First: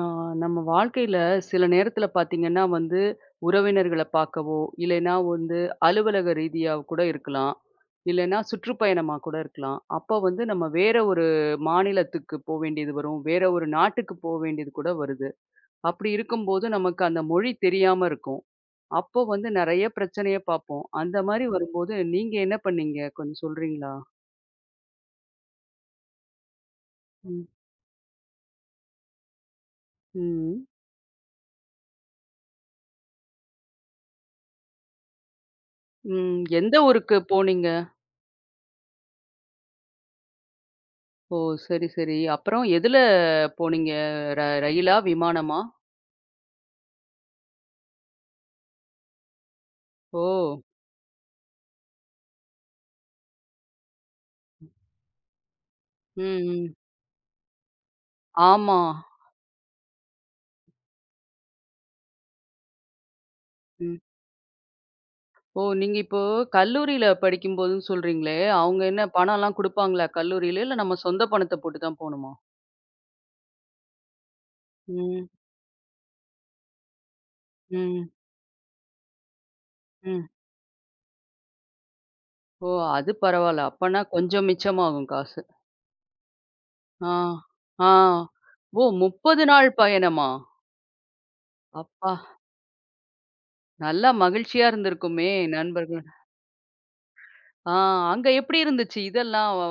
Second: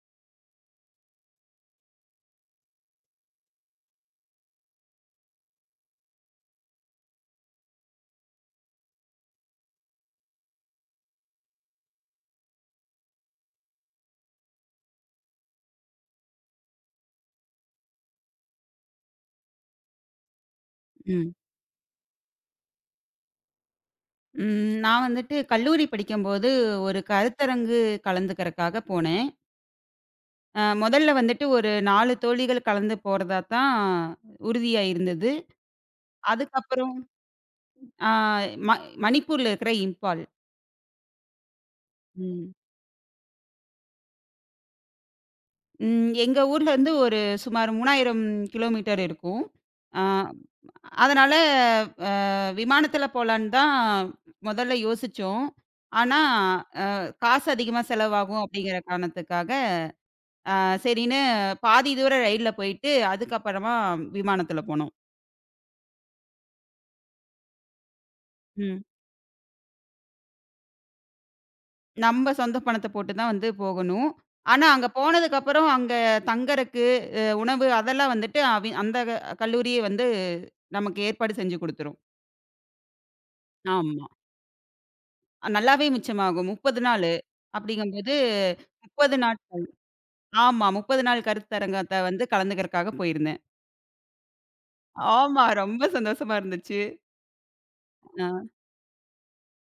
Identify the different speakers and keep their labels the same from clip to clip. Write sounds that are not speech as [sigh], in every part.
Speaker 1: ஆ, நம்ம வாழ்க்கையில சில நேரத்துல பாத்தீங்கன்னா வந்து உறவினர்களை பார்க்கவோ இல்லைன்னா வந்து அலுவலக ரீதியா கூட இருக்கலாம் இல்லைன்னா சுற்றுப்பயணமா கூட இருக்கலாம் அப்ப வந்து நம்ம வேற ஒரு மாநிலத்துக்கு போக வேண்டியது வரும் வேற ஒரு நாட்டுக்கு போக வேண்டியது கூட வருது. அப்படி இருக்கும்போது நமக்கு அந்த மொழி தெரியாம இருக்கும். அப்போ வந்து நிறைய பிரச்சனையை பார்ப்போம். அந்த
Speaker 2: ம்.
Speaker 1: மாதிரி வரும்போது நீங்க என்ன பண்ணீங்க கொஞ்சம் சொல்றீங்களா?
Speaker 2: ம். நான் வந்துட்டு கல்லூரி படிக்கும்போது ஒரு
Speaker 1: ம்.
Speaker 2: கருத்தரங்கு கலந்துக்கிறக்காக போனேன்.
Speaker 1: ம்.
Speaker 2: முதல்ல வந்துட்டு ஒரு 4 தோழிகள் கலந்து போறதா தான் உறுதியா இருந்தது.
Speaker 1: ம், எந்த
Speaker 2: அதுக்கப்புறம்
Speaker 1: ஊருக்கு போனீங்க?
Speaker 2: அ ம மணிப்பூர்ல இருக்கிற இம்பால்.
Speaker 1: ஓ! சரி, சரி.
Speaker 2: ம்.
Speaker 1: அப்புறம் எதுல போனீங்க? ரயிலா? விமானமா?
Speaker 2: ம். எங்க ஊர்லருந்து ஒரு சுமார் 3,000 கிலோமீட்டர் இருக்கும். அ
Speaker 1: ஓ!
Speaker 2: அதனால அ விமானத்தில போலான்னு தான் முதல்ல யோசிச்சோம். ஆனா,
Speaker 1: ம், ம்.
Speaker 2: அ காசு அதிகமா செலவாகும்
Speaker 1: ஆமா.
Speaker 2: அப்படிங்கிற காரணத்துக்காக சரின்னு பாதி தூரம் ரயில்ல போயிட்டு, அதுக்கப்புறமா
Speaker 1: ம்.
Speaker 2: விமானத்துல போனோம்.
Speaker 1: ஓ! நீங்க இப்போ கல்லூரியில படிக்கும்போதுன்னு சொல்றீங்களே, அவங்க
Speaker 2: ம்.
Speaker 1: என்ன பணம்லாம் குடுப்பாங்களா கல்லூரியில? இல்ல நம்ம சொந்த பணத்த போட்டு தான்
Speaker 2: நம்ம
Speaker 1: போணுமா?
Speaker 2: சொந்த பணத்த போட்டு தான் வந்து போகணும். ஆனா, அங்க
Speaker 1: ம்,
Speaker 2: போனதுக்கப்புறம் அங்க தங்கறக்கு, உணவு
Speaker 1: ம்,
Speaker 2: அதெல்லாம் வந்துட்டு அவி அந்த க கல்லூரியே வந்து
Speaker 1: ம்.
Speaker 2: நமக்கு ஏற்பாடு செஞ்சு குடுத்துரும்.
Speaker 1: ஓ! அது பரவால்ல. அப்பன்னா
Speaker 2: ஆமா.
Speaker 1: கொஞ்சம் மிச்சமாகும் காசு.
Speaker 2: நல்லாவே மிச்சமாகும். 30
Speaker 1: ஆ,
Speaker 2: நாளு.
Speaker 1: ஆ.
Speaker 2: அப்படிங்கும்போது
Speaker 1: ஓ!
Speaker 2: 30 நாட்
Speaker 1: 30 நாள் பயணமா?
Speaker 2: ஆமா. 30 நாள் கருத்தரங்கத்த
Speaker 1: அப்பா!
Speaker 2: வந்து கலந்துக்கிறக்காக போயிருந்தேன்.
Speaker 1: நல்லா மகிழ்ச்சியா இருந்திருக்குமே.
Speaker 2: ஆமா. ரொம்ப
Speaker 1: நண்பர்கள்
Speaker 2: சந்தோஷமா இருந்துச்சு.
Speaker 1: ஆ, அங்க
Speaker 2: அ.
Speaker 1: எப்படி இருந்துச்சு? இதெல்லாம் அ,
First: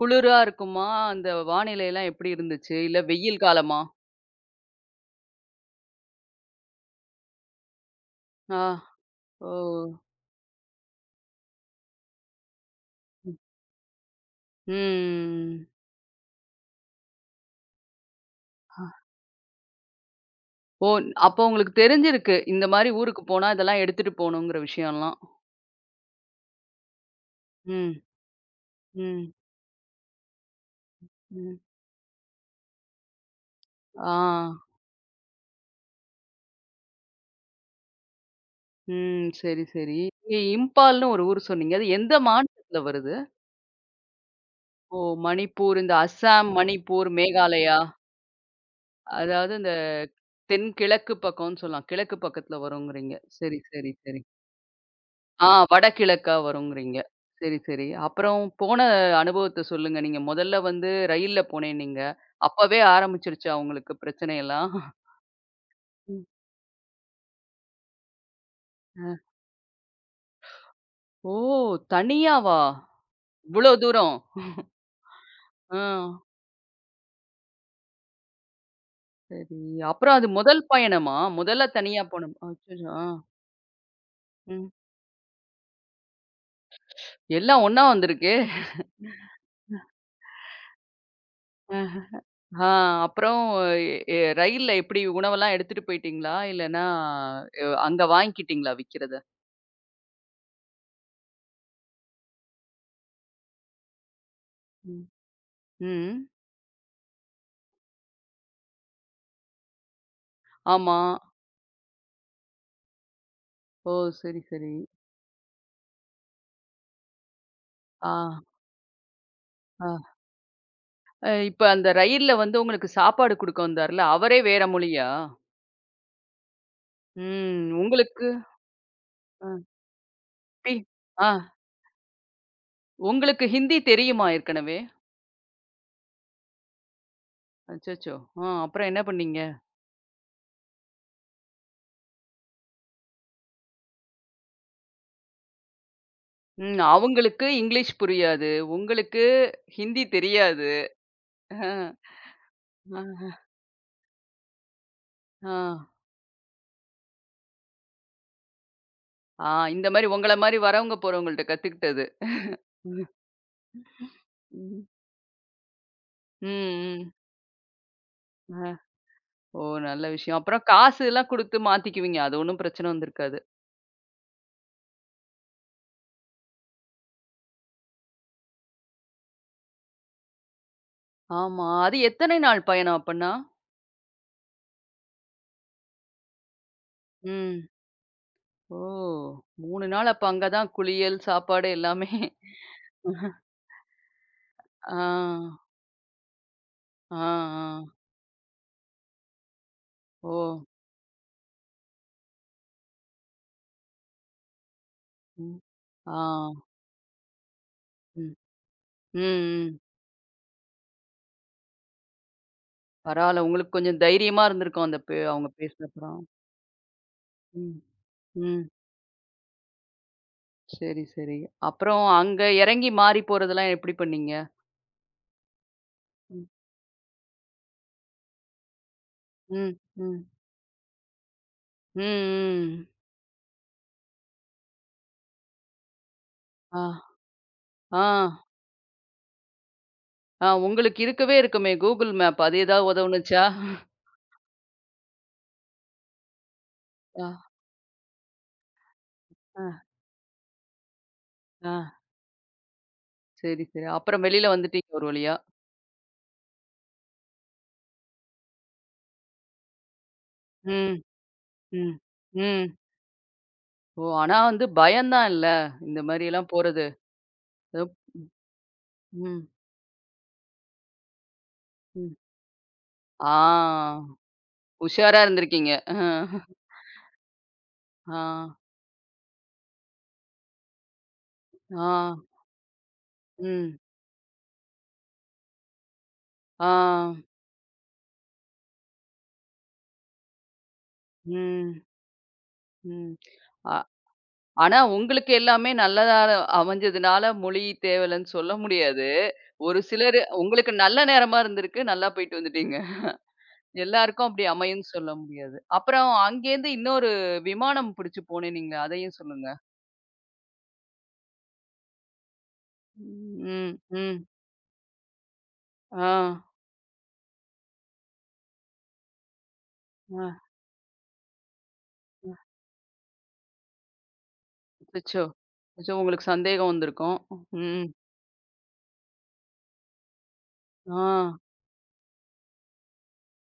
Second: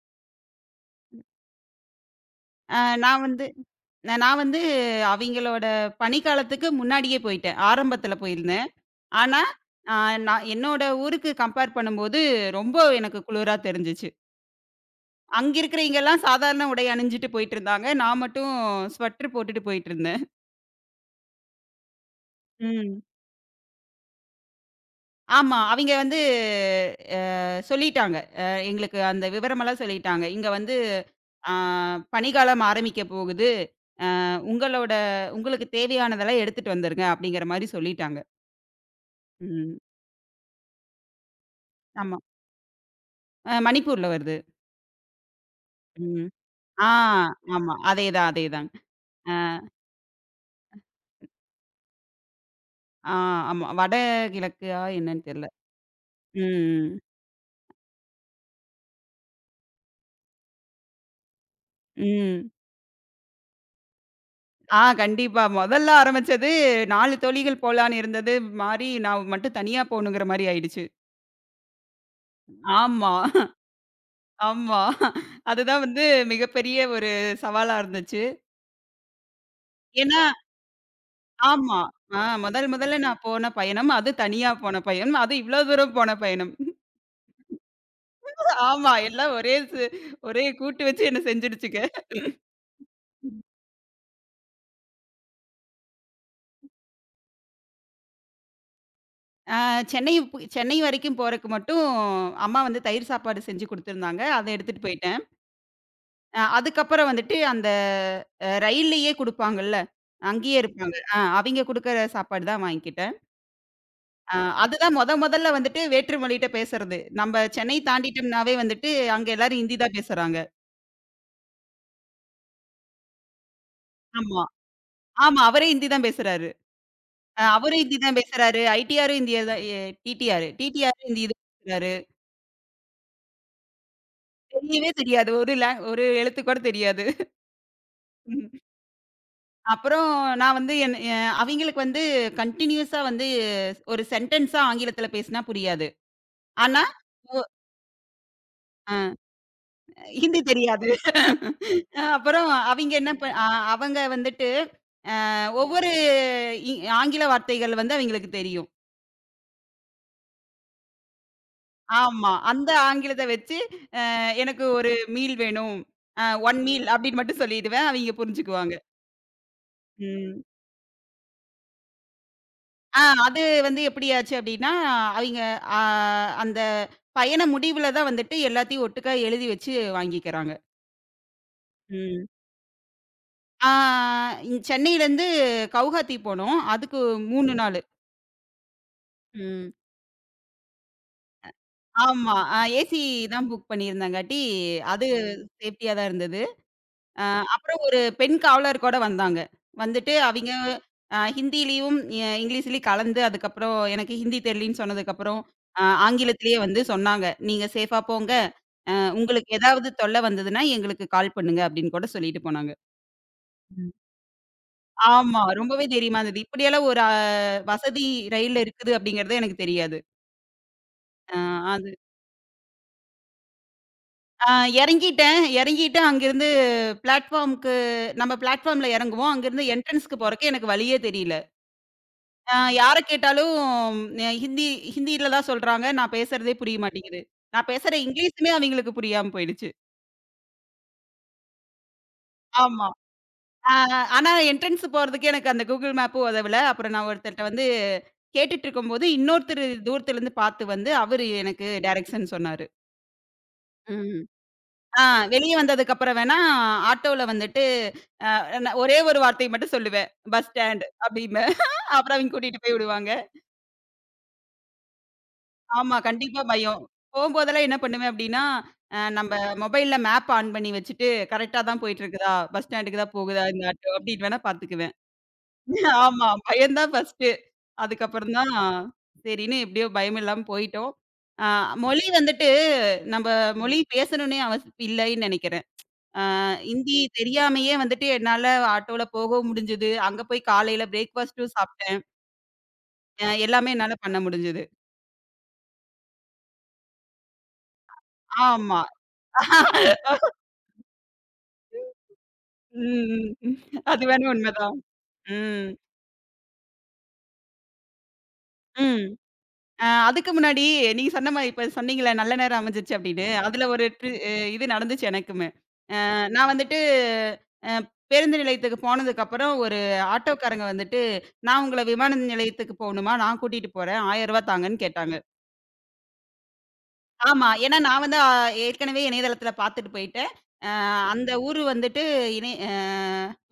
Speaker 1: குளிரா இருக்குமா? அந்த வானிலை எல்லாம் எப்படி இருந்துச்சு?
Speaker 2: ஆ
Speaker 1: இல்ல
Speaker 2: நான்
Speaker 1: வெயில்
Speaker 2: வந்து
Speaker 1: காலமா?
Speaker 2: ந- நான் வந்து அவிங்களோட பணிக்காலத்துக்கு முன்னாடியே போயிட்டேன். ஆரம்பத்தில
Speaker 1: ஆ.
Speaker 2: போயிருந்தேன். ஆனா,
Speaker 1: ஓ!
Speaker 2: ஆ நான் என்னோட ஊருக்கு கம்பேர் பண்ணும்போது ரொம்ப எனக்கு
Speaker 1: ம்.
Speaker 2: குளிரா தெரிஞ்சுச்சு. அங்க
Speaker 1: ம்.
Speaker 2: இருக்கிறவைங்கலாம் சாதாரண உடை அணிஞ்சுட்டு போயிட்டுருந்தாங்க. நான் மட்டும் ஸ்வெட்டர் போட்டுட்டு போயிட்டுருந்தேன்.
Speaker 1: ஓ! அப்போ உங்களுக்கு தெரிஞ்சிருக்கு. இந்த மாரி
Speaker 2: ம்.
Speaker 1: ஊருக்கு போனா இதெல்லாம் எடுத்துட்டு போணுங்கிற விஷயம்லாம்.
Speaker 2: ஆமா. அவிங்க வந்து அ
Speaker 1: ம்.
Speaker 2: சொல்லிட்டாங்க. அ எங்களுக்கு அந்த
Speaker 1: ம்.
Speaker 2: விவரமெல்லாம் சொல்லிட்டாங்க. இங்க வந்து ஆ
Speaker 1: ம்.
Speaker 2: பனிக்காலம் ஆரம்பிக்க போகுது.
Speaker 1: ஆ.
Speaker 2: அ உங்களோட உங்களுக்கு தேவையானதெல்லாம் எடுத்துட்டு வந்துருங்க, அப்படிங்கிற மாரி சொல்லிட்டாங்க.
Speaker 1: ம். சரி,
Speaker 2: ம்.
Speaker 1: சரி. இம்பால்ன்னு ஒரு ஊர் சொன்னீங்க. அது எந்த
Speaker 2: ஆமா.
Speaker 1: மாநிலத்துல வருது?
Speaker 2: மணிப்பூர்ல வருது.
Speaker 1: ஓ! மணிப்பூர், இந்த
Speaker 2: ம்.
Speaker 1: அஸ்ஸாம்,
Speaker 2: ஆ
Speaker 1: மணிப்பூர்,
Speaker 2: ஆமா.
Speaker 1: மேகாலயா,
Speaker 2: அதேதான், அதேதாங்க. அ
Speaker 1: அதாவது இந்த தென்கிழக்கு பக்கம்னு சொல்லலாம். கிழக்கு பக்கத்துல
Speaker 2: ஆ
Speaker 1: வருங்கிறீங்க. சரி,
Speaker 2: ஆமா.
Speaker 1: சரி, சரி.
Speaker 2: வடகிழக்கா என்னன்னு
Speaker 1: ஆ,
Speaker 2: தெரியல.
Speaker 1: வடகிழக்கா
Speaker 2: ம், ம்.
Speaker 1: வருங்கிறீங்க. சரி, சரி. அப்புறம் போன அனுபவத்த சொல்லுங்க. நீங்க முதல்ல வந்து ரயில்ல போனேன்னீங்க.
Speaker 2: ம்.
Speaker 1: அப்பவே ஆரம்பிச்சுருச்சா உங்களுக்கு பிரச்சனையெல்லாம்?
Speaker 2: கண்டிப்பா. மொதல்ல
Speaker 1: ம்.
Speaker 2: ஆரம்பிச்சது 4 தோழிகள் போலான்னு இருந்தது மாறி,
Speaker 1: அ.
Speaker 2: நான் மட்டும் தனியா போணுங்கிற மாரி ஆயிடுச்சு.
Speaker 1: ஓ! தனியாவா?
Speaker 2: ஆமா,
Speaker 1: இவ்ளோ தூரம்?
Speaker 2: ஆமா.
Speaker 1: ஆ.
Speaker 2: அதுதான் வந்து மிகப்பெரிய ஒரு சவாலா இருந்துச்சு.
Speaker 1: சரி. அப்புறம்
Speaker 2: ஏன்னா
Speaker 1: அது முதல் பயணமா? முதல்ல
Speaker 2: ஆமா.
Speaker 1: தனியா
Speaker 2: ஆ
Speaker 1: போணும்.
Speaker 2: முதல்
Speaker 1: அச்சச்சோ!
Speaker 2: முதல்ல
Speaker 1: ஆ.
Speaker 2: நான் போன பயணம். அது தனியா
Speaker 1: ம்.
Speaker 2: போன பயணம். அதுவும் இவ்வளோ தூரம் போன பயணம்.
Speaker 1: எல்லாம் ஒண்ணா வந்திருக்கே!
Speaker 2: ஆமா. எல்லாம் ஒரே கூட்டு வச்சு என்ன
Speaker 1: அ.
Speaker 2: செஞ்சுடுச்சுங்க.
Speaker 1: ஆ, அப்புறம் எ, ரயில்ல எப்படி உணவெல்லாம் எடுத்துட்டு போயிட்டீங்களா? இல்லன்னா அ, அங்க வாங்கிக்கிட்டீங்களா விக்கிறத?
Speaker 2: அ சென்னை பு சென்னை வரைக்கும் போறக்கு மட்டும் அம்மா வந்து தயிர் சாப்பாடு செஞ்சு குடுத்துருந்தாங்க. அத எடுத்துட்டு
Speaker 1: ம்.
Speaker 2: போயிட்டேன்.
Speaker 1: ம்.
Speaker 2: அதுக்கப்புறம் வந்துட்டு அந்த ரயில்லயே குடுப்பாங்கல்ல. அங்கேயே இருப்பாங்க.
Speaker 1: ஆமா.
Speaker 2: அவிங்க குடுக்குற சாப்பாடு தான் வாங்கிக்கிட்டேன்.
Speaker 1: ஓ!
Speaker 2: அ
Speaker 1: சரி, சரி.
Speaker 2: அதுதான் மொதல்ல வந்துட்டு வேற்று மொழிட்ட பேசுறது. நம்ம சென்னை
Speaker 1: ஆ,
Speaker 2: தாண்டிட்டோம்னாவே வந்துட்டு அங்க எல்லாரும் ஹிந்தி
Speaker 1: ஆ.
Speaker 2: தான் பேசுறாங்க.
Speaker 1: அ, இப்ப அந்த ரயில்ல வந்து உங்களுக்கு சாப்பாடு குடுக்க வந்தார்ல, அவரே
Speaker 2: ஆமா.
Speaker 1: வேற மொழியா?
Speaker 2: ஆமா. அவரே ஹிந்தி தான் பேசுறாரு.
Speaker 1: ம்.
Speaker 2: அவரும் ஹிந்தி தான்
Speaker 1: உங்களுக்கு
Speaker 2: பேசுறாரு. ஐடிஆரும் ஹிந்திய
Speaker 1: அ,
Speaker 2: தான் எ டிடிஆர்
Speaker 1: டி,
Speaker 2: டிடிஆரும் ஹிந்தி
Speaker 1: ஆ,
Speaker 2: தான் பேசுறாரு.
Speaker 1: உங்களுக்கு ஹிந்தி தெரியுமா ஏற்கனவே?
Speaker 2: தெரியவே தெரியாது. ஒரு எழுத்து கூட தெரியாது.
Speaker 1: அச்சச்சோ! ஆ, அப்புறம் என்ன பண்ணீங்க?
Speaker 2: அப்புறம் நான் வந்து என் எ அவிங்களுக்கு வந்து கன்டினியூஸா வந்து ஒரு சென்டென்ஸா ஆங்கிலத்தில பேசினா புரியாது.
Speaker 1: ம்,
Speaker 2: ஆனா, ஒ
Speaker 1: அவங்களுக்கு இங்கிலீஷ் புரியாது.
Speaker 2: அ
Speaker 1: உங்களுக்கு ஹிந்தி
Speaker 2: ஹிந்தி
Speaker 1: தெரியாது.
Speaker 2: தெரியாது.
Speaker 1: ஆ,
Speaker 2: அப்புறம் அவிங்க என்ன
Speaker 1: ஆ,
Speaker 2: ப அ அவங்க வந்துட்டு அ
Speaker 1: ஆ.
Speaker 2: ஒவ்வொரு இ ஆங்கில வார்த்தைகள் வந்து அவிங்களுக்கு தெரியும்.
Speaker 1: ஆ, இந்த மாரி உங்கள மாரி வரவங்க போறவங்கள்ட்ட கத்துக்கிட்டது.
Speaker 2: ஆமா. அந்த
Speaker 1: ம், ம்.
Speaker 2: ஆங்கிலத்த வச்சு எனக்கு
Speaker 1: ம்.
Speaker 2: ஒரு மீல் வேணும். அ 1 மீல்
Speaker 1: ம்.
Speaker 2: அப்டின்னு மட்டும் சொல்லிடுவேன். அவிங்க
Speaker 1: ஆ.
Speaker 2: புரிஞ்சுக்குவாங்க.
Speaker 1: ஓ! நல்ல விஷயம்.
Speaker 2: ம்.
Speaker 1: அப்புறம் காசுலாம் குடுத்து மாத்திக்குவீங்க. அது ஒண்ணும் பிரச்சனை வந்திருக்காது.
Speaker 2: அது வந்து எப்படியாச்சு அப்படின்னா, அவிங்க ஆ அந்த பயண முடிவுல தான் வந்துட்டு எல்லாத்தையும் ஒட்டுக்கா எழுதி வச்சு வாங்கிக்கிறாங்க.
Speaker 1: ஆமா. அது
Speaker 2: ம்.
Speaker 1: எத்தனை நாள் பயணம் அப்பன்னா?
Speaker 2: ஆ சென்னையிலேருந்து கவுஹாத்தி போனோம். அதுக்கு 3
Speaker 1: ம்.
Speaker 2: நாளு.
Speaker 1: ஓ!
Speaker 2: ம்.
Speaker 1: 3 நாள் அப்ப அங்க தான் குளியல், சாப்பாடு எல்லாமே.
Speaker 2: ஆமா. ஏசி
Speaker 1: [laughs]
Speaker 2: தான் புக் பண்ணியிருந்தங்காட்டி,
Speaker 1: ஆ,
Speaker 2: அது சேஃப்டியா தான் இருந்தது.
Speaker 1: ஆ,
Speaker 2: அ அப்புறம்
Speaker 1: ஆ.
Speaker 2: ஒரு பெண் காவலர் கூட வந்தாங்க. வந்துட்டு
Speaker 1: ஓ!
Speaker 2: அவிங்க ஹிந்திலயும், இங்கிலீஷ்லயும் கலந்து அதுக்கப்புறம் எனக்கு ஹிந்தி தெரியலன்னு சொன்னதுக்கப்புறம்,
Speaker 1: ம்.
Speaker 2: அ
Speaker 1: ஆ.
Speaker 2: ஆங்கிலத்திலேயே வந்து சொன்னாங்க. "நீங்க சேஃபா போங்க.
Speaker 1: ம்.
Speaker 2: அ
Speaker 1: ம்,
Speaker 2: உங்களுக்கு
Speaker 1: ம்.
Speaker 2: ஏதாவது தொல்ல வந்ததுன்னா எங்களுக்கு கால் பண்ணுங்க" அப்படின்னு கூட சொல்லிட்டு போனாங்க.
Speaker 1: பரவால்ல. உங்களுக்கு
Speaker 2: ம்.
Speaker 1: கொஞ்சம் தைரியமா இருந்திருக்கும் அந்த பே,
Speaker 2: ஆமா.
Speaker 1: அவங்க
Speaker 2: ரொம்பவே
Speaker 1: பேசினப்புறம்.
Speaker 2: தைரியமா இருந்தது. இப்படியெல்லாம் ஒரு
Speaker 1: ம்.
Speaker 2: வசதி ரயில்ல
Speaker 1: ம்.
Speaker 2: இருக்குது அப்படிங்கிறதே எனக்கு தெரியாது.
Speaker 1: சரி, சரி.
Speaker 2: அ அது
Speaker 1: அப்புறம் அங்க இறங்கி மாறி போறதெல்லாம் எப்படி பண்ணீங்க?
Speaker 2: அ இறங்கிட்டேன். இறங்கிட்டு
Speaker 1: ம்.
Speaker 2: அங்கிருந்து பிளாட்ஃபார்ம்க்கு நம்ம பிளாட்ஃபார்ம்ல இறங்குவோம். அங்கிருந்து
Speaker 1: ம்.
Speaker 2: என்ட்ரன்ஸ்க்கு
Speaker 1: ம்.
Speaker 2: போறக்கு எனக்கு வழியே தெரியல.
Speaker 1: ம், ம்.
Speaker 2: யார கேட்டாலும் அ ஹிந்தி ஹிந்தியில தான் சொல்றாங்க. நான் பேசுறதே புரிய
Speaker 1: ஆ,
Speaker 2: மாட்டேங்குது. நான் பேசுற
Speaker 1: ஆ,
Speaker 2: இங்கிலீஷுமே அவங்களுக்கு புரியாம போயிடுச்சு.
Speaker 1: ஆ. உங்களுக்கு இருக்கவே இருக்குமே Google மேப். அது
Speaker 2: ஆமா.
Speaker 1: ஏதாவது உதவுனுச்சா?
Speaker 2: ஆ ஆனா என்ட்ரன்ஸ் போறதுக்கு எனக்கு அந்த கூகுள் மேப்பும் உதவல. அப்புறம் நான் ஒருத்தர்ட்ட
Speaker 1: ஆ,
Speaker 2: வந்து கேட்டுட்டு இருக்கும்போது,
Speaker 1: ஆ.
Speaker 2: இன்னொருத்தரு தூரத்துலருந்து பார்த்து வந்து அவரு எனக்கு
Speaker 1: ஆ.
Speaker 2: டைரக்ஷன் சொன்னாரு.
Speaker 1: சரி, சரி.
Speaker 2: ம்.
Speaker 1: அப்புறம் வெளில வந்துட்டீங்க
Speaker 2: ஆ
Speaker 1: ஒரு வழியா.
Speaker 2: வெளிய வந்ததுக்கு அப்புறம் வேணா ஆட்டோல வந்துட்டு அ நான் ஒரே ஒரு வார்த்தை மட்டும் சொல்லுவேன். பஸ் ஸ்டாண்ட்
Speaker 1: ம்,
Speaker 2: அப்டிம்பேன்.
Speaker 1: ம்,
Speaker 2: அப்புறம் அவங்க கூட்டிட்டு
Speaker 1: ம்.
Speaker 2: போய் விடுவாங்க.
Speaker 1: ஓ! ஆனா வந்து பயம் தான் இல்ல.
Speaker 2: ஆமா.
Speaker 1: இந்த
Speaker 2: கண்டிப்பா
Speaker 1: மாரியெல்லாம்
Speaker 2: பயம்.
Speaker 1: போறது.
Speaker 2: போம்போதெல்லாம் என்ன
Speaker 1: எப்
Speaker 2: பண்ணுவேன் அப்டின்னா, நம்ப
Speaker 1: ம்,
Speaker 2: மொபைல்ல மேப் ஆன் பண்ணி வச்சுட்டு, கரெக்ட்டா தான்
Speaker 1: ம்.
Speaker 2: போயிட்டுருக்குதா? பஸ் ஸ்டாண்டுக்கு தான் போகுதா இந்த ஆட்டோ?
Speaker 1: ஆ.
Speaker 2: அப்டின்னு வேணா பார்த்துக்குவேன்.
Speaker 1: உஷாரா இருந்திருக்கீங்க.
Speaker 2: [laughs] ஆமா.
Speaker 1: அ.
Speaker 2: பயம் தான் ஃபர்ஸ்ட்டு.
Speaker 1: ஆ,
Speaker 2: அதுக்கப்புறம் தான் சரின்னு எப்டியோ பயம் இல்லாம போயிட்டோம். அ
Speaker 1: ஆ,
Speaker 2: மொழி வந்துட்டு நம்ப மொழி
Speaker 1: ம்,
Speaker 2: பேசணும்னே அவசியம் இல்லைன்னு நெனைக்கிறேன். அ
Speaker 1: ஆ,
Speaker 2: ஹிந்தி தெரியாமயே வந்துட்டு என்னால ஆட்டோல போகவும் முடிஞ்சது. அங்க போய் காலையில பிரேக்ஃபாஸ்ட்டும்
Speaker 1: ம்,
Speaker 2: சாப்ட்டேன்.
Speaker 1: ம்.
Speaker 2: எல்லாமே
Speaker 1: அ,
Speaker 2: என்னால பண்ண முடிஞ்சது.
Speaker 1: ஆனா உங்களுக்கு எல்லாமே நல்லதா அமைஞ்சதுனால மொழி தேவலன்னு சொல்ல
Speaker 2: ஆமா.
Speaker 1: முடியாது. ஒரு சிலரு
Speaker 2: [laughs]
Speaker 1: உங்களுக்கு நல்ல நேரமா இருந்திருக்கு. நல்லா போயிட்டு வந்துட்டீங்க.
Speaker 2: ம், ம். அது
Speaker 1: எல்லாருக்கும்
Speaker 2: வேணா
Speaker 1: அப்படி
Speaker 2: உண்மதான்.
Speaker 1: அமையும்ன்னு சொல்ல முடியாது.
Speaker 2: ம்,
Speaker 1: அப்புறம் அங்கேருந்து இன்னொரு விமானம் பிடிச்சு போனேன்னீங்களே,
Speaker 2: ம்.
Speaker 1: அதையும் சொல்லுங்க.
Speaker 2: அதுக்கு முன்னாடி நீங்க சொன்ன மாரி இப்ப சொன்னீங்கல்ல, நல்ல நேரம் அமைஞ்சிருச்சு அப்படின்னு. அதுல
Speaker 1: ம்,
Speaker 2: ஒரு ட்ரு
Speaker 1: ம்.
Speaker 2: அ இது நடந்துச்சு எனக்குமே.
Speaker 1: ஆ,
Speaker 2: நான் வந்துட்டு அ பேருந்து நிலையத்துக்கு போனதுக்கப்புறம் ஒரு
Speaker 1: ஆ,
Speaker 2: ஆட்டோக்காரங்க வந்துட்டு, "நான் உங்கள விமான
Speaker 1: ஆ.
Speaker 2: நிலையத்துக்கு போகணுமா? நான் கூட்டிட்டு போறேன். ரூ. 1000 தாங்கன்னு" கேட்டாங்க.
Speaker 1: அச்சச்சோ! அச்சோ! உங்களுக்கு சந்தேகம் வந்திருக்கும்.
Speaker 2: ஆமா. ஏன்னா
Speaker 1: ம்.
Speaker 2: நான் வந்து அ ஏற்கனவே இணையதளத்துல பார்த்துட்டு போயிட்டேன். அ அந்த
Speaker 1: ஆ,
Speaker 2: ஊரு வந்துட்டு இணை அ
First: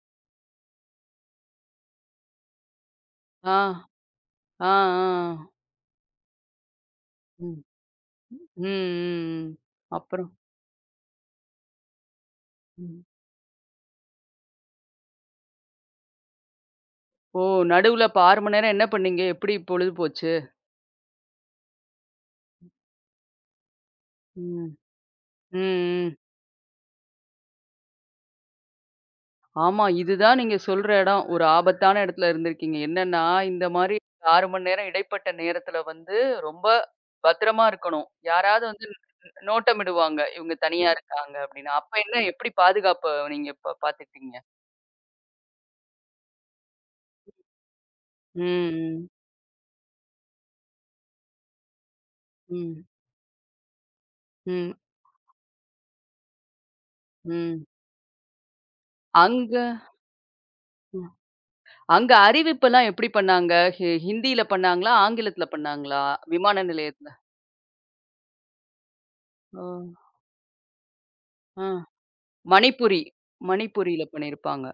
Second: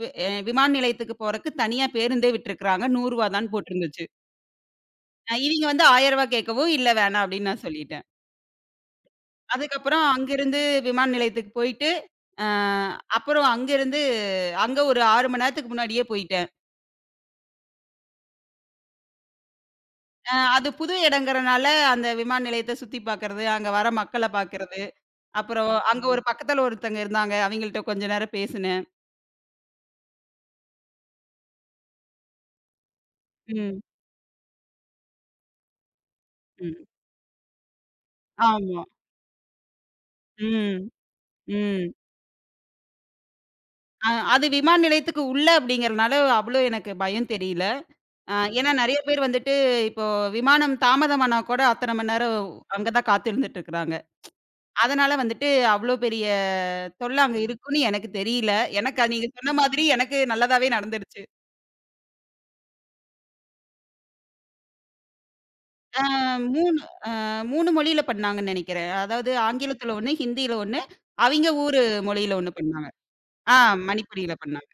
Speaker 2: வி அ விமான நிலையத்துக்கு போறக்கு தனியா பேருந்தே விட்டுருக்காங்க. ரூ. 100 தான்னு
Speaker 1: ஆ,
Speaker 2: போட்டிருந்துச்சு.
Speaker 1: ஆ, ஆ.
Speaker 2: இவிங்க வந்து ரூ. 1000 கேட்கவும், "இல்ல வேணாம்" அப்படின்னு
Speaker 1: ம்,
Speaker 2: நான் சொல்லிட்டேன்.
Speaker 1: ம், ம். ம்.
Speaker 2: அதுக்கப்புறம்
Speaker 1: அப்புறம்
Speaker 2: அங்கிருந்து விமான நிலையத்துக்கு போயிட்டு, அ
Speaker 1: ம்.
Speaker 2: அப்புறம் அங்கிருந்து அங்க ஒரு 6 மணி நேரத்துக்கு முன்னாடியே போயிட்டேன்.
Speaker 1: ஓ! நடுவுல அப்ப 6 மணி நேரம் என்ன பண்ணீங்க? எப்படி பொழுது போச்சு?
Speaker 2: அது புது இடங்கிறனால அந்த விமான நிலையத்த சுத்தி பார்க்கறது, அங்க வர மக்கள
Speaker 1: ம்,
Speaker 2: பார்க்கறது,
Speaker 1: ம்,
Speaker 2: அப்புறம் அங்க ஒரு
Speaker 1: ம்.
Speaker 2: பக்கத்துல ஒருத்தங்க இருந்தாங்க. அவிங்கள்ட்ட கொஞ்ச நேரம் பேசினேன்.
Speaker 1: ஆமா. இதுதான் நீங்க சொல்ற இடம். ஒரு ஆபத்தான இடத்துல இருந்திருக்கீங்க. என்னன்னா, இந்த
Speaker 2: ம்,
Speaker 1: மாரி 6 மணி நேரம் இடைப்பட்ட நேரத்துல வந்து ரொம்ப
Speaker 2: ம்.
Speaker 1: பத்திரமா இருக்கணும். யாராவது
Speaker 2: ஆமா.
Speaker 1: வந்து நோட்டமிடுவாங்க. இவங்க தனியா
Speaker 2: ம்,
Speaker 1: ம். இருக்காங்க அப்படின்னு. அப்ப
Speaker 2: ம்.
Speaker 1: என்ன எப்படி பாதுகாப்ப நீங்க ப பாத்துக்கிட்டீங்க?
Speaker 2: அது விமான நிலையத்துக்கு உள்ள அப்படிங்கிறனால அவ்வளோ எனக்கு பயம் தெரியல. ஏன்னா நெறைய
Speaker 1: ம்,
Speaker 2: பேர் வந்துட்டு, இப்போ விமானம் தாமதமானா கூட அத்தன மணி நேரம்
Speaker 1: ம், ம்,
Speaker 2: அங்க தான் காத்திருந்துட்டு இருக்கிறாங்க.
Speaker 1: ம்,
Speaker 2: அதனால வந்துட்டு அவ்ளோ பெரிய தொல்ல அங்க
Speaker 1: ம்.
Speaker 2: இருக்குன்னு எனக்கு தெரியல. எனக்கு அது நீங்க சொன்ன
Speaker 1: அங்க
Speaker 2: மாதிரி எனக்கு நல்லதாவே
Speaker 1: ம்.
Speaker 2: நடந்துருச்சு.
Speaker 1: அங்க அறிவிப்பெல்லாம் எப்படி பண்ணாங்க? ஹிந்தியில பண்ணாங்களா? ஆங்கிலத்துல
Speaker 2: ஆ
Speaker 1: பண்ணாங்களா? விமான
Speaker 2: 3 அ
Speaker 1: நிலையத்துல?
Speaker 2: 3 மொழியில பண்ணாங்கன்னு நெனைக்கிறேன். அதாவது
Speaker 1: ஓ!
Speaker 2: ஆங்கிலத்துல 1, ஹிந்தியில 1, அவிங்க
Speaker 1: ஆ.
Speaker 2: ஊரு மொழியில 1 பண்ணாங்க.
Speaker 1: மணிப்புரி
Speaker 2: ஆ
Speaker 1: மணிப்புரியில
Speaker 2: மணிப்புரியில
Speaker 1: பண்ணியிருப்பாங்க.
Speaker 2: பண்ணாங்க.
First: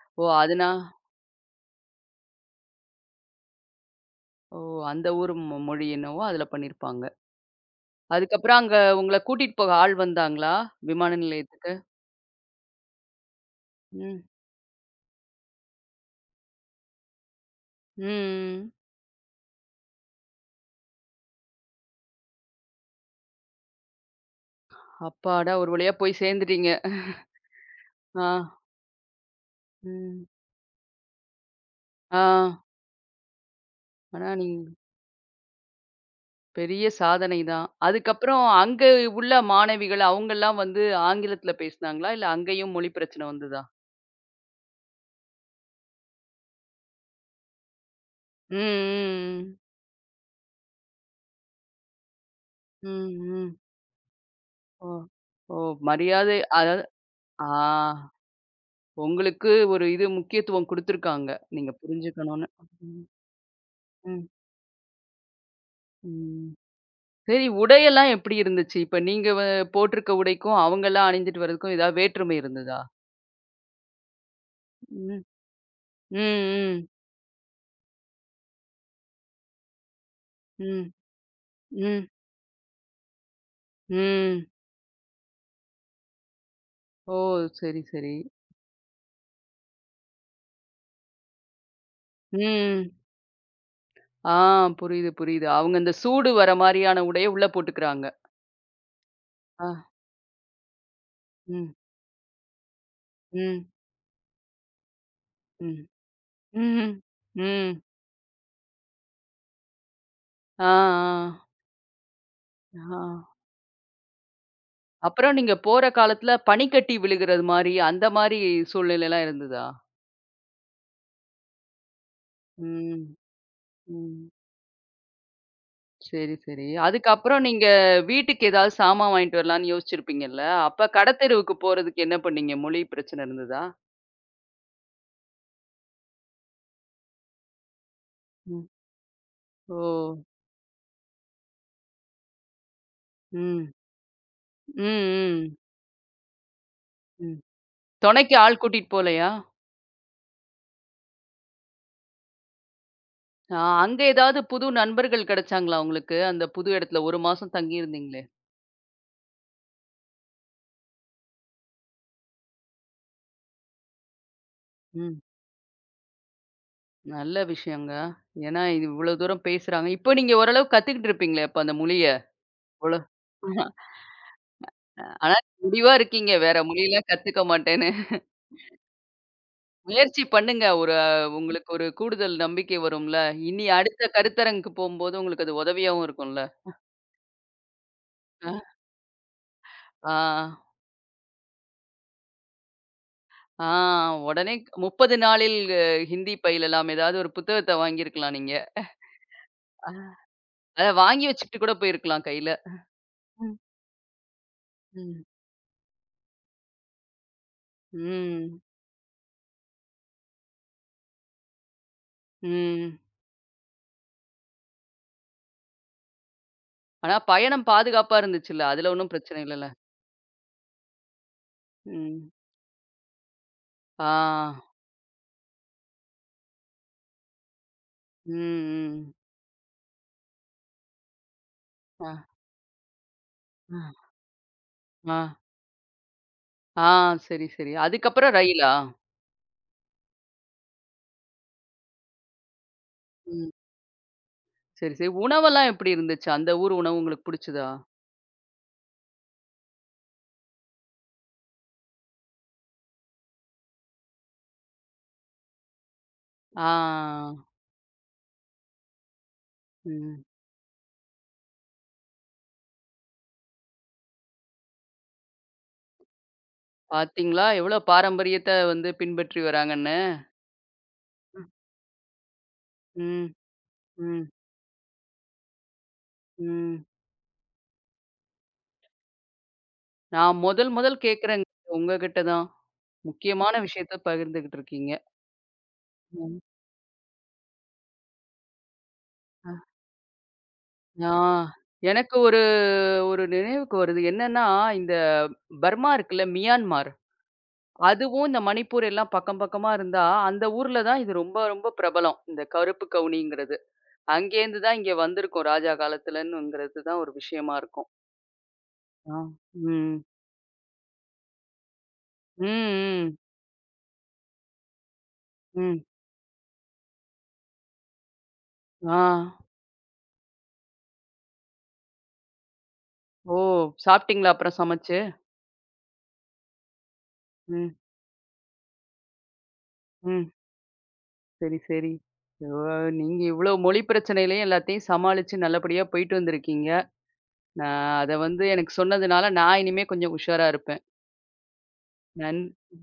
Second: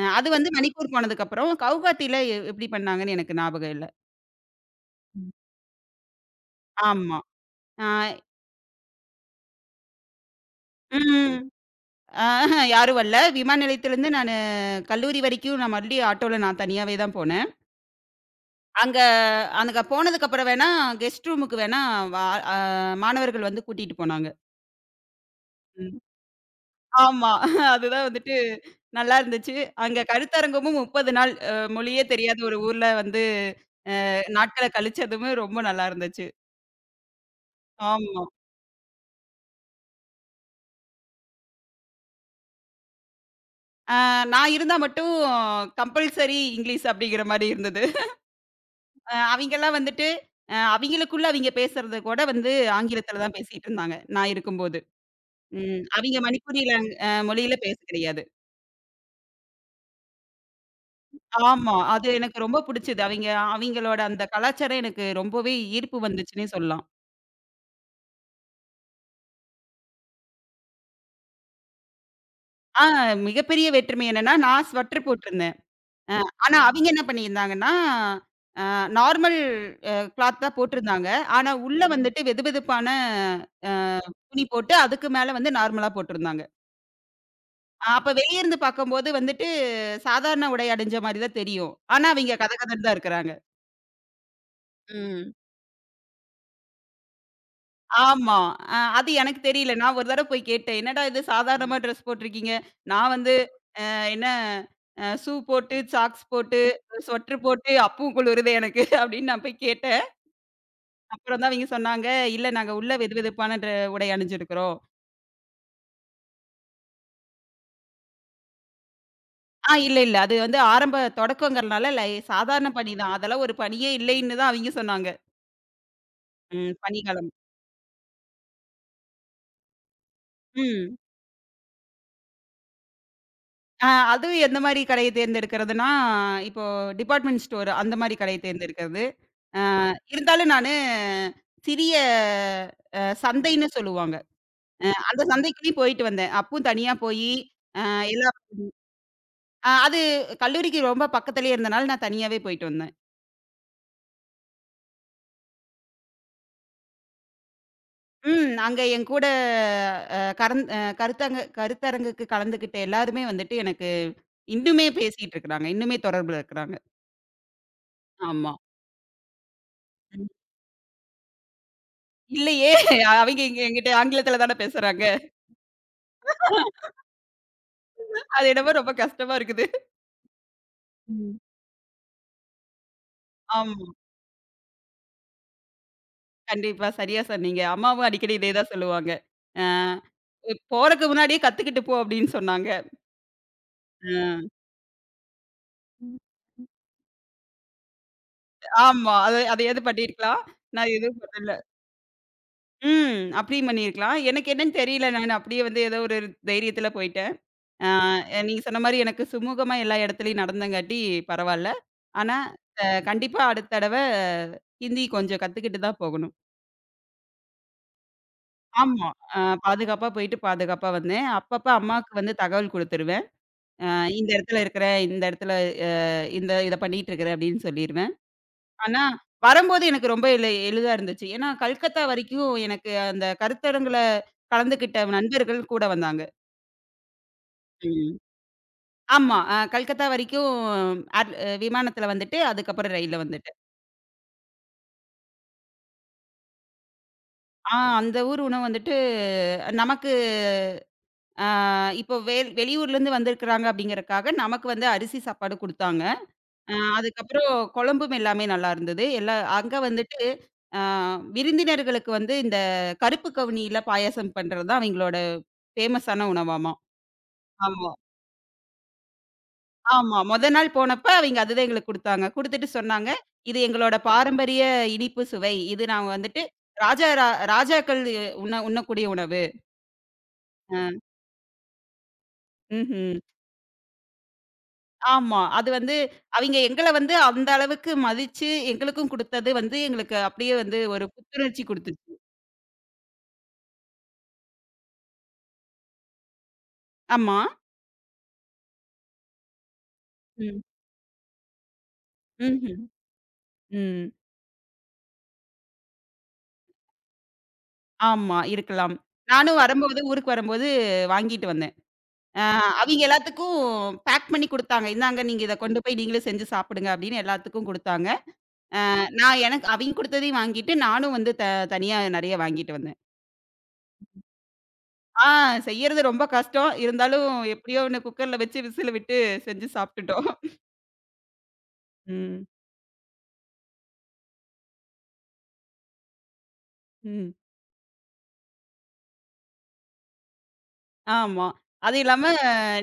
Speaker 1: ஓ!
Speaker 2: அது வந்து
Speaker 1: அதுனா,
Speaker 2: மணிப்பூர் போனதுக்கப்புறம் கவுகாத்தில எப்படி பண்ணாங்கன்னு எனக்கு ஞாபகம் இல்ல.
Speaker 1: ஓ! அந்த ஊர் மொழி என்னவோ அதுல பண்ணியிருப்பாங்க.
Speaker 2: ஆமா. ஆ
Speaker 1: அதுக்கப்புறம் அங்க உங்கள கூட்டிட்டு போக ஆள் வந்தாங்களா? விமான
Speaker 2: ம்.
Speaker 1: நிலையத்துக்கு?
Speaker 2: ஆஹ யாரும் வரல. விமான நிலையத்திலருந்து
Speaker 1: ம்.
Speaker 2: கல்லூரி வரைக்கும் நான் மறுபடியும் ஆட்டோல நான் தனியாவே தான் போனேன்.
Speaker 1: ம்.
Speaker 2: அங்க அங்க போனதுக்கப்புறம் வேணா கெஸ்ட் ரூமுக்கு வேணா வா அ மாணவர்கள் வந்து கூட்டிட்டு போனாங்க.
Speaker 1: அப்பாடா! ஒரு வழியா
Speaker 2: ம்.
Speaker 1: போய் சேர்ந்துட்டீங்க.
Speaker 2: ஆமா. [laughs] அதுதான்
Speaker 1: ஆ.
Speaker 2: வந்துட்டு நல்லா இருந்துச்சு. அங்க
Speaker 1: ம்.
Speaker 2: கருத்தரங்கமும் 30 நாள் மொழியே
Speaker 1: ஆ.
Speaker 2: தெரியாத ஒரு ஊர்ல வந்து
Speaker 1: ஆனா நீங்க
Speaker 2: நாட்கள கழிச்சதுமே ரொம்ப நல்லா இருந்துச்சு.
Speaker 1: பெரிய சாதனை தான்.
Speaker 2: ஆமா.
Speaker 1: அதுக்கப்புறம் அங்க உள்ள மாணவிகள் அவங்கலாம் வந்து ஆங்கிலத்துல பேசினாங்களா? இல்ல அங்கேயும் மொழி பிரச்சனை வந்ததா?
Speaker 2: நான் இருந்தா மட்டும் கம்பல்சரி இங்கிலீஷ் அப்படிங்கிற மாரி இருந்தது.
Speaker 1: ம், ம்,
Speaker 2: அவிங்கலாம் வந்துட்டு, அவிங்களுக்குள்ள அவிங்க பேசுறது கூட வந்து
Speaker 1: ம்.
Speaker 2: ஆங்கிலத்தில
Speaker 1: ம்,
Speaker 2: தான்
Speaker 1: ம்.
Speaker 2: பேசிட்டு இருந்தாங்க. நான் இருக்கும்போது.
Speaker 1: ஓ! ஓ!
Speaker 2: ம். அவிங்க
Speaker 1: மரியாதை
Speaker 2: மணிப்புரி
Speaker 1: அதாவது,
Speaker 2: லாங் அ
Speaker 1: ஆ,
Speaker 2: மொழியில பேச கிடையாது.
Speaker 1: உங்களுக்கு ஒரு இது முக்கியத்துவம் குடுத்துருக்காங்க. நீங்க
Speaker 2: ஆமா. அது எனக்கு
Speaker 1: புரிஞ்சுக்கணும்னு.
Speaker 2: ரொம்ப புடிச்சது. அவிங்க அவிங்களோட அந்த
Speaker 1: ம்.
Speaker 2: கலாச்சாரம் எனக்கு ரொம்பவே ஈர்ப்பு வந்துச்சுன்னே
Speaker 1: ம்.
Speaker 2: சொல்லலாம்.
Speaker 1: சரி உடையெல்லாம் எப்படி இருந்துச்சு? இப்ப நீங்க போட்டிருக்க உடைக்கும், அவங்கலாம் அணிந்துட்டு வர்றதுக்கும் ஏதாவது வேற்றுமை இருந்ததா?
Speaker 2: ஆ மிகப்பெரிய வேற்றுமை என்னன்னா, நான் ஸ்வெட்டர்
Speaker 1: ம்.
Speaker 2: போட்டிருந்தேன். அ
Speaker 1: ம்,
Speaker 2: ஆனா
Speaker 1: ம்.
Speaker 2: அவிங்க என்ன பண்ணியிருந்தாங்கன்னா, அ நார்மல் அ கிளாத் தான்
Speaker 1: ம்,
Speaker 2: போட்டிருந்தாங்க. ஆனா உள்ள
Speaker 1: ம்,
Speaker 2: வந்துட்டு வெதுவெதுப்பான அ துணி
Speaker 1: ம்.
Speaker 2: போட்டு, அதுக்கு மேல வந்து நார்மலா போட்டிருந்தாங்க.
Speaker 1: ஓ! சரி,
Speaker 2: ஆ, அப்ப
Speaker 1: சரி.
Speaker 2: வெளிய இருந்து பார்க்கும்போது வந்துட்டு, சாதாரண உடை அணிஞ்ச மாரி தான் தெரியும். ஆனா அவிங்க கதகதன்னு
Speaker 1: ம்.
Speaker 2: தான் இருக்கிறாங்க.
Speaker 1: ஆ, புரியுது,
Speaker 2: ம்.
Speaker 1: புரியுது. அவங்க இந்த சூடு வர மாரியான உடைய உள்ள போட்டுக்கிறாங்க.
Speaker 2: ஆமா. அது எனக்கு
Speaker 1: ஆ.
Speaker 2: தெரியல. நான் ஒரு தடவ போய் கேட்டேன். "என்னடா இது ம்.
Speaker 1: ம்,
Speaker 2: சாதாரணமா ட்ரெஸ் போட்டிருக்கீங்க. நான் வந்து
Speaker 1: ம்,
Speaker 2: அ என்ன அ ஷூ போட்டு,
Speaker 1: ம்.
Speaker 2: சாக்ஸ் போட்டு,
Speaker 1: ம்ஹ்ம்.
Speaker 2: ஸ்வெட்டர் போட்டு
Speaker 1: ம்.
Speaker 2: அப்பவும் குளிருதே எனக்கு" [laughs] அப்படின்னு நான் போய் கேட்டேன்.
Speaker 1: ஆ,
Speaker 2: அப்புறம் தான் அவிங்க சொன்னாங்க, "இல்ல நாங்க
Speaker 1: ஆ,
Speaker 2: உள்ள
Speaker 1: ஆ.
Speaker 2: வெதுவெதுப்பான உடை அணிஞ்சிருக்கிறோம்."
Speaker 1: அப்புறம் நீங்க போற காலத்துல பனிக்கட்டி விழுகிறது மாரி, அந்த மாரி சூழ்நிலைலாம் இருந்ததா?
Speaker 2: இல்ல, இல்ல. அது வந்து ஆரம்ப தொடக்கங்கிறனால சாதாரண பனி தான்.
Speaker 1: ம்,
Speaker 2: அதெல்லாம் ஒரு பனியே
Speaker 1: ம்.
Speaker 2: இல்லைன்னு தான் அவிங்க சொன்னாங்க.
Speaker 1: சரி, சரி.
Speaker 2: ம் பனிக்காலம்.
Speaker 1: அதுக்கப்புறம் நீங்க வீட்டுக்கு ஏதாவது சாமான் வாங்கிட்டு வரலான்னு யோசிச்சிருப்பீங்கல்ல? அப்ப
Speaker 2: ம்.
Speaker 1: கடை தெருவுக்கு போறதுக்கு என்ன பண்ணீங்க? மொழி பிரச்சனை இருந்ததா?
Speaker 2: ஆ அதுவும் எந்த மாரி கடைய தேர்ந்தெடுக்கிறதுனா, இப்போ டிபார்ட்மெண்ட் ஸ்டோர் அந்த மாரி கடைய
Speaker 1: ம்.
Speaker 2: தேர்ந்தெடுக்கிறது.
Speaker 1: ஓ!
Speaker 2: இருந்தாலும் சிறிய சந்தைன்னு
Speaker 1: ம்.
Speaker 2: சொல்லுவாங்க. அந்த
Speaker 1: ம்,
Speaker 2: சந்தைக்குள்ளயும் போயிட்டு வந்தேன். அப்பவும் தனியா
Speaker 1: ம்,
Speaker 2: போயி,
Speaker 1: ம்.
Speaker 2: அ எல்லா
Speaker 1: துணைக்கு ஆள் கூட்டிட்டு போலையா?
Speaker 2: அ அது கல்லூரிக்கு ரொம்ப பக்கத்திலேயே இருந்தனால நான் தனியாவே போயிட்டு வந்தேன்.
Speaker 1: ஆ, அங்க ஏதாவது புது நண்பர்கள் கிடைச்சாங்களா உங்களுக்கு? அந்த புது இடத்துல 1 மாசம் தங்கியிருந்தீங்களே!
Speaker 2: ம். அங்க என் கூட அ கரந் அ கருத்தங்க கருத்தரங்குக்கு கலந்துக்கிட்ட எல்லாருமே வந்துட்டு எனக்கு இன்னுமே
Speaker 1: ம்.
Speaker 2: பேசிட்டு இருக்கிறாங்க. இன்னுமே தொடர்புல இருக்கிறாங்க.
Speaker 1: நல்ல விஷயங்க.
Speaker 2: ஆமா.
Speaker 1: ஏன்னா இவ்வளோ தூரம் பேசுறாங்க. இப்போ
Speaker 2: ம்.
Speaker 1: நீங்க ஓரளவு கத்துக்கிட்டு இருப்பீங்களே அப்ப அந்த மொழிய?
Speaker 2: இல்லையே!
Speaker 1: இவ்வளோ,
Speaker 2: அவைங்க எங்க என்கிட்ட ஆங்கிலத்தில தானே பேசுறாங்க.
Speaker 1: ஆனா முடிவா இருக்கீங்க. வேற மொழியெல்லாம் கத்துக்க மாட்டேன்னு.
Speaker 2: அது என்னமோ ரொம்ப கஷ்டமா இருக்குது.
Speaker 1: முயற்சி பண்ணுங்க. ஒரு,
Speaker 2: ம்.
Speaker 1: உங்களுக்கு ஒரு கூடுதல் நம்பிக்கை வரும்ல. இனி
Speaker 2: ஆமா.
Speaker 1: அடுத்த கருத்தரங்குக்கு போம்போது உங்களுக்கு அது உதவியாவும் இருக்கும்ல.
Speaker 2: கண்டிப்பா. சரியா சொன்னீங்க. அம்மாவும் அடிக்கடி
Speaker 1: ஆ,
Speaker 2: இதே தான் சொல்லுவாங்க. அ
Speaker 1: ஆ,
Speaker 2: போறக்கு முன்னாடியே கத்துக்கிட்டு போ அப்படின்னு சொன்னாங்க.
Speaker 1: ஆ,
Speaker 2: அ.
Speaker 1: உடனே 30 நாளில்
Speaker 2: ம்.
Speaker 1: ஹிந்தி பயிலலாம். ஏதாவது ஒரு புத்தகத்த வாங்கியிருக்கலாம் நீங்க.
Speaker 2: ஆமா. அது எது பண்ணியிருக்கலாம்.
Speaker 1: அத
Speaker 2: நான் எதுவும்
Speaker 1: வாங்கி
Speaker 2: பண்ணல.
Speaker 1: வச்சுக்கிட்டு கூட போயிருக்கலாம் கையில.
Speaker 2: ம்.
Speaker 1: ம்,
Speaker 2: அப்படியும் பண்ணியிருக்கலாம். எனக்கு என்னன்னு தெரியல.
Speaker 1: ம்,
Speaker 2: நான் அப்படியே வந்து ஏதோ ஒரு தைரியத்துல போயிட்டேன். அ
Speaker 1: ம்,
Speaker 2: நீங்க சொன்ன மாரி எனக்கு சுமூகமா எல்லா இடத்துலயும் நடந்தங்காட்டி பரவால்ல. ஆனா
Speaker 1: ம்.
Speaker 2: கண்டிப்பா அடுத்த தடவ ஹிந்தி கொஞ்சம் கத்துக்கிட்டு தான் போகணும்.
Speaker 1: ஆனா பயணம் பாதுகாப்பா இருந்துச்சுல்ல. அதுல
Speaker 2: ஆமா.
Speaker 1: ஒண்ணும்
Speaker 2: அ
Speaker 1: பிரச்சனை இல்லல்ல.
Speaker 2: பாதுகாப்பா போயிட்டு பாதுகாப்பா வந்தேன். அப்பப்ப அம்மாவுக்கு
Speaker 1: ம்.
Speaker 2: வந்து தகவல் குடுத்துருவேன். அ இந்த இடத்துல
Speaker 1: ஆ.
Speaker 2: இருக்கிறேன், இந்த இடத்துல அ இந்த இத பண்ணிட்டு இருக்கிறேன் அப்படின்னு சொல்லிருவேன்.
Speaker 1: ம்,
Speaker 2: ஆனா,
Speaker 1: ம்.
Speaker 2: வரும்போது எனக்கு ரொம்ப எளிதா இருந்துச்சு. ஏன்னா, கல்கத்தா
Speaker 1: ஆ,
Speaker 2: வரைக்கும் எனக்கு அந்த
Speaker 1: ஆ,
Speaker 2: கருத்தரங்குல கலந்துக்கிட்ட
Speaker 1: ஆ,
Speaker 2: நண்பர்கள் கூட வந்தாங்க.
Speaker 1: ஆ. சரி, சரி.
Speaker 2: ம்.
Speaker 1: அதுக்கப்புறம் ரயிலா?
Speaker 2: ஆமா. கல்கத்தா வரைக்கும் ஏர் விமானத்துல வந்துட்டு, அதுக்கப்புறம் ரயில்ல
Speaker 1: ம்.
Speaker 2: வந்துட்டேன்.
Speaker 1: சரி, சரி. உணவெல்லாம் எப்படி இருந்துச்சு? அந்த ஊர் உணவு உங்களுக்கு புடிச்சதா?
Speaker 2: ஆ அந்த ஊர் உணவு வந்துட்டு நமக்கு இப்போ வெளியூர்லேருந்து வந்திருக்கிறாங்க அப்படிங்கிறதுக்காக, நமக்கு வந்து அரிசி சாப்பாடு குடுத்தாங்க.
Speaker 1: ஆ.
Speaker 2: அதுக்கப்புறம் குழம்பும் எல்லாமே நல்லா இருந்தது. அங்க வந்துட்டு
Speaker 1: ம்.
Speaker 2: அ விருந்தினர்களுக்கு வந்து இந்த கருப்பு கவுனியில பாயாசம் பண்றது தான் அவங்களோட ஃபேமஸான உணவாமா.
Speaker 1: பாத்தீங்களா? எவ்ளோ
Speaker 2: ஆமா,
Speaker 1: பாரம்பரியத்த வந்து பின்பற்றி வராங்கன்னு.
Speaker 2: ஆமா. மொத நாள் போனப்ப அவைங்க அதுதான் எங்களுக்கு குடுத்தாங்க. குடுத்துட்டு சொன்னாங்க,
Speaker 1: ம்.
Speaker 2: "இது எங்களோட
Speaker 1: ம்.
Speaker 2: பாரம்பரிய இனிப்பு சுவை. இது நாங்க வந்துட்டு
Speaker 1: ம்.
Speaker 2: ராஜா ரா ராஜாக்கள் உண்ணக்கூடிய உணவு."
Speaker 1: நான் முதல் முதல்
Speaker 2: அ
Speaker 1: கேட்கிறேங்க உங்ககிட்ட தான்.
Speaker 2: ம்ஹ்ம்.
Speaker 1: முக்கியமான விஷயத்த பகிர்ந்துகிட்டு இருக்கீங்க.
Speaker 2: ஆமா. அது வந்து
Speaker 1: ம்.
Speaker 2: அவைங்க எங்கள வந்து அந்த அளவுக்கு மதிச்சு எங்களுக்கும் குடுத்தது வந்து எங்களுக்கு அப்படியே வந்து ஒரு
Speaker 1: ஆ.
Speaker 2: புத்துணர்ச்சி குடுத்துச்சு.
Speaker 1: எனக்கு ஒரு ஒரு நினைவுக்கு வருது. என்னன்னா, இந்த பர்மா இருக்குல்ல, மியான்மார்.
Speaker 2: ஆமா.
Speaker 1: அதுவும் இந்த மணிப்பூர் எல்லாம் பக்கம் பக்கமா இருந்தா, அந்த
Speaker 2: ம்.
Speaker 1: ஊர்ல தான் இது ரொம்ப ரொம்ப பிரபலம். இந்த
Speaker 2: ம்ஹ்ம்.
Speaker 1: கருப்பு கவுனிங்கிறது.
Speaker 2: ம்.
Speaker 1: அங்கேருந்து தான் இங்க வந்திருக்கோம். ராஜா காலத்துலன்னுங்கிறது தான் ஒரு விஷயமா இருக்கும்.
Speaker 2: ஆமா, இருக்கலாம்.
Speaker 1: ஆ.
Speaker 2: நானும்
Speaker 1: ம்.
Speaker 2: வரும்போது, ஊருக்கு வரும்போது வாங்கிட்டு வந்தேன். அ
Speaker 1: ம்,
Speaker 2: அவிங்க
Speaker 1: ம்,
Speaker 2: எல்லாத்துக்கும் பேக் பண்ணி குடுத்தாங்க. "இந்தாங்க நீங்க இத கொண்டு
Speaker 1: ம்.
Speaker 2: போய் நீங்களே செஞ்சு சாப்பிடுங்க" அப்படின்னு எல்லாத்துக்கும் குடுத்தாங்க. அ
Speaker 1: ஆ.
Speaker 2: நான் எனக்கு அவிங்க குடுத்ததையும் வாங்கிட்டு, நானும் வந்து தனியா நெறைய வாங்கிட்டு வந்தேன்.
Speaker 1: ஓ! சாப்பிட்டீங்களா அப்புறம் சமைச்சு?
Speaker 2: ஆ செய்யறது ரொம்ப கஷ்டம். இருந்தாலும்
Speaker 1: ம்,
Speaker 2: எப்படியோ ஒண்ணு குக்கர்ல வச்சு விசில் விட்டு செஞ்சு சாப்பிட்டுட்டோம்.
Speaker 1: ம். சரி, சரி.
Speaker 2: ம்.
Speaker 1: ஓ! நீங்க இவ்ளோ மொழி பிரச்சனையிலயும் எல்லாத்தையும் சமாளிச்சு நல்லபடியா போயிட்டு வந்திருக்கீங்க.
Speaker 2: ம்.
Speaker 1: நான் அத வந்து எனக்கு சொன்னதுனால நான் இனிமே கொஞ்சம் உஷாரா இருப்பேன்.
Speaker 2: ஆமா. அது இல்லாம
Speaker 1: நன்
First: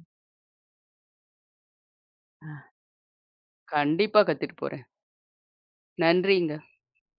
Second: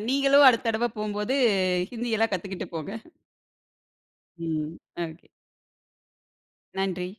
Speaker 2: நீங்களும் அடுத்த தடவ போம்போது ஹிந்தியெல்லாம் கத்துக்கிட்டு போங்க.
Speaker 1: கண்டிப்பா கத்துட்டு
Speaker 2: ம்.
Speaker 1: போறேன்.
Speaker 2: ஓகே.
Speaker 1: நன்றிங்க.
Speaker 2: நன்றி.